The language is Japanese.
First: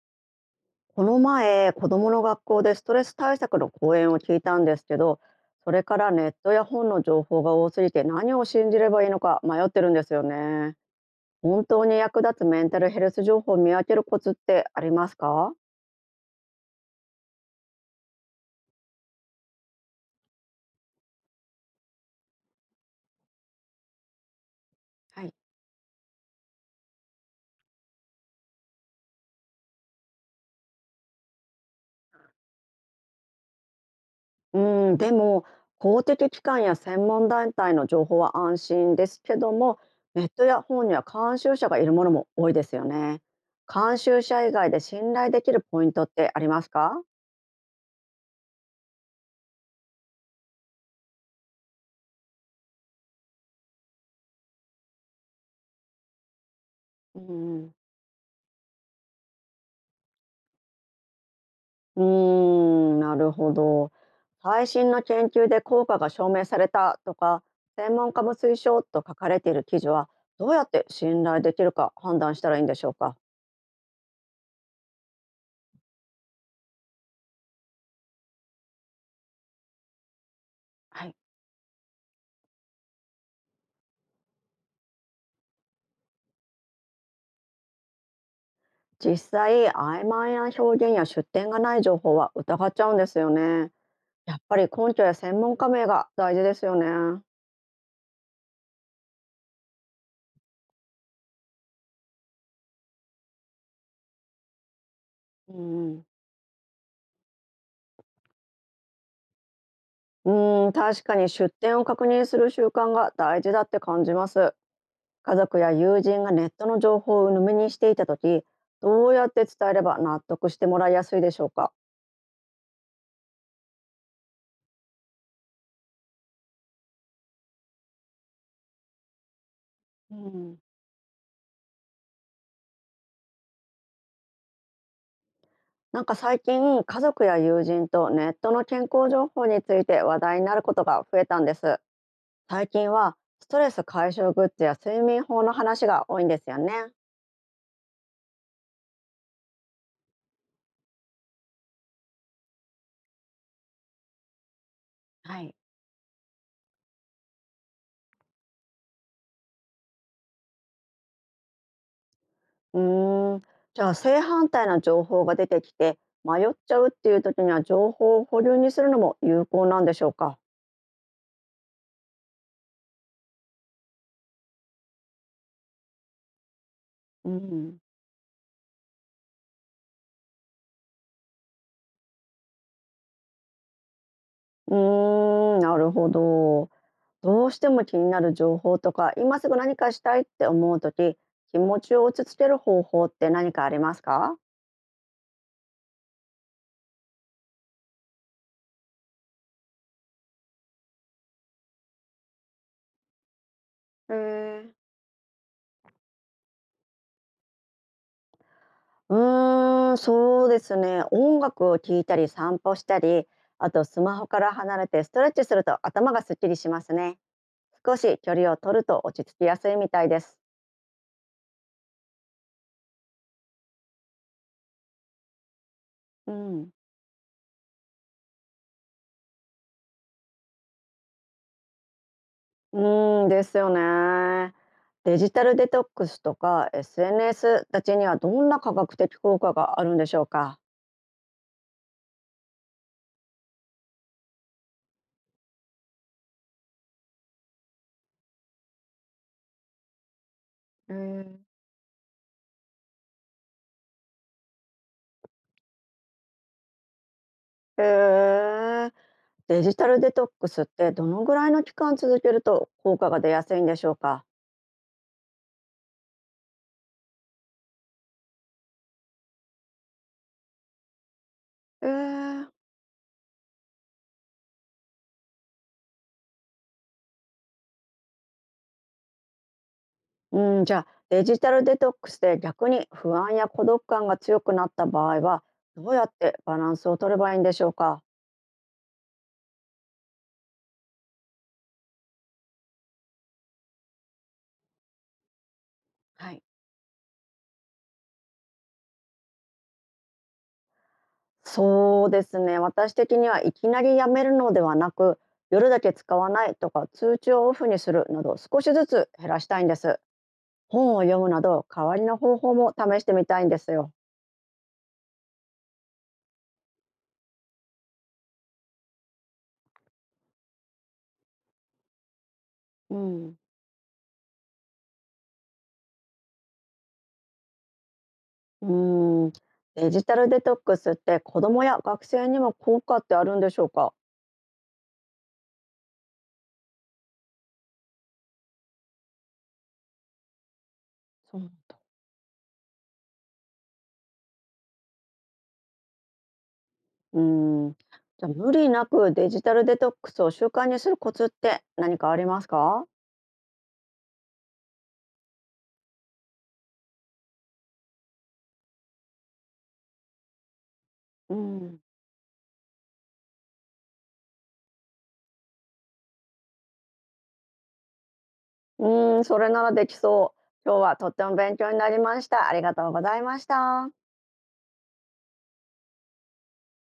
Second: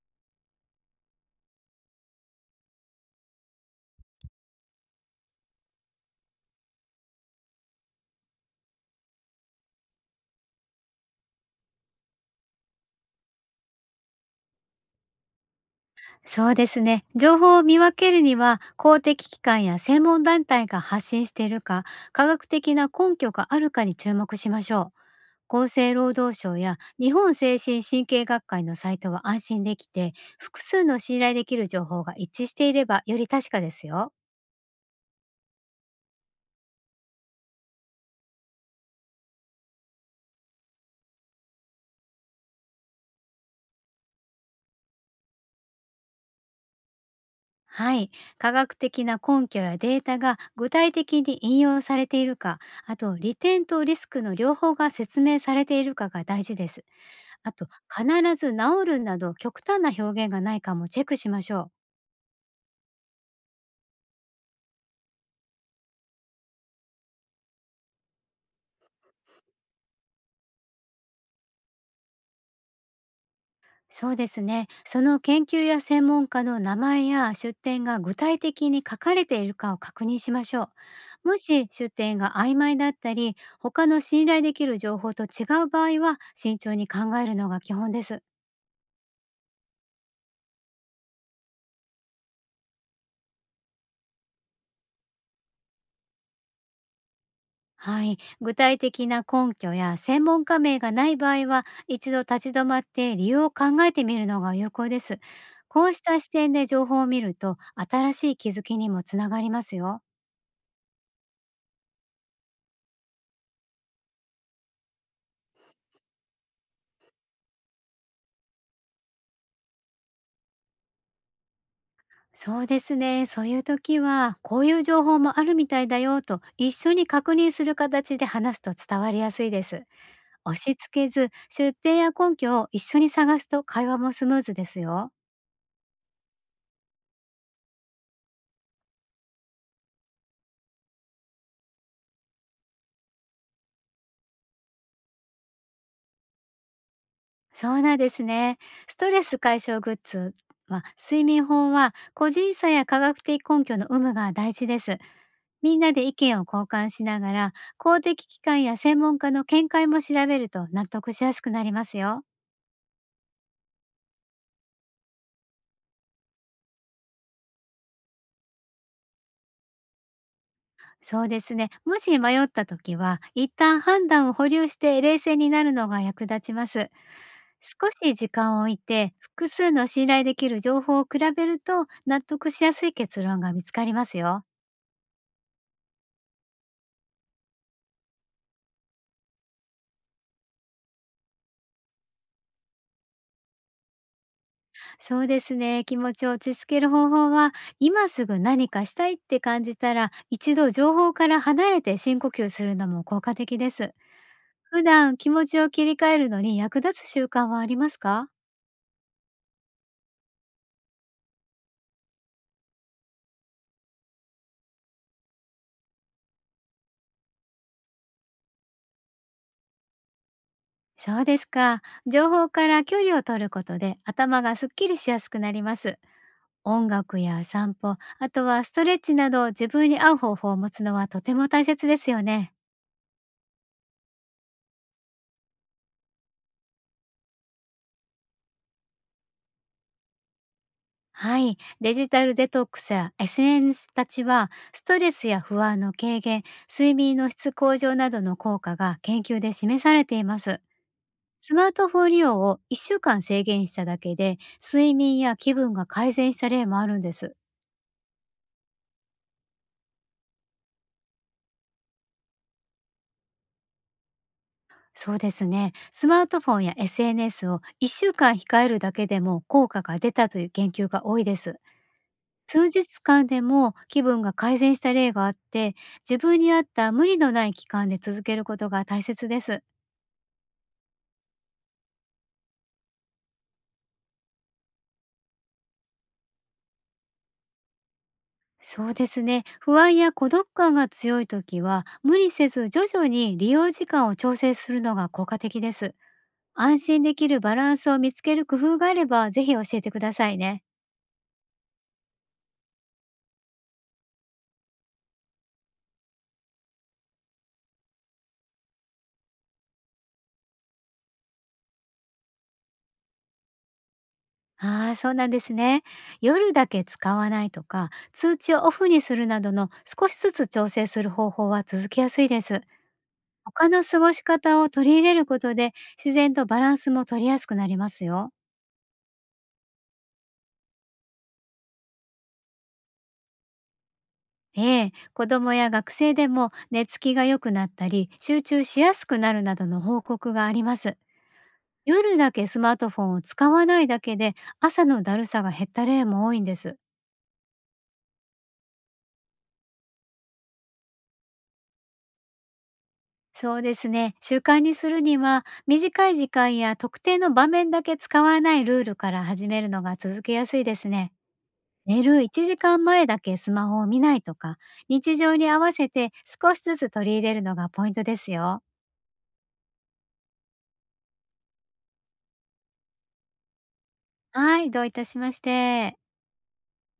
この前、子供の学校でストレス対策の講演を聞いたんですけど、それからネットや本の情報が多すぎて何を信じればいいのか迷ってるんですよね。本当に役立つメンタルヘルス情報を見分けるコツってありますか？そうですね。情報を見分けるには、公的機関や専門団体が発信しているか、科学的な根拠があるかに注目しましょはい。う。厚生労働省や日本精神神経学会のサイトは安心できて、複数の信頼できる情報が一致していればより確かですよ。うでも公的機関や専門団体の情報は安心ですけども、ネットや本には監修者がいるものも多いですよね。監修者以外で信頼できるポイントってありますか？はい。科学的な根拠やデータが具体的に引用されているか、あと利点とリスクの両方が説明されているかが大事です。うあと、ん。必ず治るなど極端な表現がないかもチェックしましょう。なるほど。最新の研究で効果が証明されたとか、専門家も推奨と書かれている記事は、どうやって信頼できるか判断したらいいんでしょうか。そうですね。その研究や専門家の名前や出典が具体的に書かれているかを確認しましょはい。う。もし出典が曖昧だったり、他の信頼できる情報と違う場合は慎重に考えるのが基本です。実際、曖昧な表現や出典がない情報は疑っちゃうんですよね。やっぱり根拠や専門家名が大事ですよね。はい、具体的な根拠や専門家名がない場合は一度立ち止まって理由を考えてみるのが有効です。うこうしんた視点で情報を見ると新しい気づきにもつながりますよ。うんうん、確かに出典を確認する習慣が大事だって感じます。家族や友人がネットの情報を鵜呑みにしていた時、どうやって伝えれば納得してもらいやすいでしょうか？そうですね。そういう時はこういう情報もあるみたいだよと一緒に確認する形で話すと伝わりやすいです。う押ん、し付けず出典や根拠を一緒に探すと会話もスムーズですよ。なんか最近家族や友人とネットの健康情報について話題になることが増えたんです。最近はストレス解消グッズや睡眠法の話が多いんですよね。そうなんですね。ストレス解消グッズは、睡眠法は個人差や科学的根拠の有無が大事です。はい。みんなで意見を交換しながら、公的機関や専門家の見解も調べると納得しやすくなりますよ。うーんじゃあ正反対な情報が出てきて迷っちゃうっていう時には情報を保留にするのも有効なんでしょうか？そうですね。もし迷った時は、一旦判断を保留して冷静になるのが役立ちます。うん。少し時間を置いて、複数の信頼できる情報を比べると納得しやすい結論が見つかりますよ。うーん、なるほど。どうしても気になる情報とか、今すぐ何かしたいって思うとき、気持ちを落ち着ける方法って何かありますか？そうですね。気持ちを落ち着ける方法は、今すぐ何かしたいって感じたら、一度情報から離れて深呼吸するのも効果的です。へえ。普段気持ちを切り替えるのに役立つ習慣はありますか？そうですね。音楽を聴いたり散歩したり、あとスマホから離れてストレッチすると頭がすっきりしますね。少し距離を取ると落ち着きやすいみたいです。そうですか。情報から距離を取ることで頭がすっきりしやすくなります。うん。音楽や散歩、あとはストレッチなど自分に合う方法を持つのはとても大切ですよね。うーん、ですよね。デジタルデトックスとか SNS たちにはどんな科学的効果があるんでしょうか？はい、デジタルデトックスや SNS たちはストレスや不安の軽減、睡眠の質向上などの効果が研究で示されています。へえ。スマートフォン利用を1週間制限しただけで睡眠や気分が改善した例もあるんです。へえ。デジタルデトックスってどのぐらいの期間続けると効果が出やすいんでしょうか？そうですね、スマートフォンや SNS を1週間控えるだけでも効果が出たという研究が多いです。ええ。数日間でも気分が改善した例があって、自分に合った無理のない期間で続けることが大切です。うん、じゃあ、デジタルデトックスで逆に不安や孤独感が強くなった場合は、どうやってバランスを取ればいいんでしょうか？そうですね、不安や孤独感が強い時は無理せず徐々に利用時間を調整するのが効果的です。はい。安心できるバランスを見つける工夫があればぜひ教えてくださいね。そうですね、私的にはいきなりやめるのではなく、夜だけ使わないとか通知をオフにするなど少しずつ減らしたいんです。本を読むなど代わりの方法も試してみたいんですよ。ああ、そうなんですね。夜だけ使わないとか通知をオフにするなどの少しずつ調整する方法は続きやすいです。うん。他の過ごし方を取り入れることで、自然とバランスも取りやすくなりますよ。うーん、デジタルデトックスって子どもや学生にも効果ってあるんでしょうか？ええ、子供や学生でも寝つきが良くなったり、集中しやすくなるなどの報告があります。そう。夜だけスマートフォンを使わないだけで、朝のだるさが減った例も多いんです。じゃあ無理なくデジタルデトックスを習慣にするコツって何かありますか？そうですね。習慣にするには、短い時間や特定の場面だけ使わないルールから始めるのが続けやすいですね。うん。寝る1時間前だけスマホを見ないとか、日常に合わせて少しずつ取り入れるのがポイントですよ。うーん、それならできそう。今日はとっても勉強になりました。ありがとうございました。はい、どういたしまして。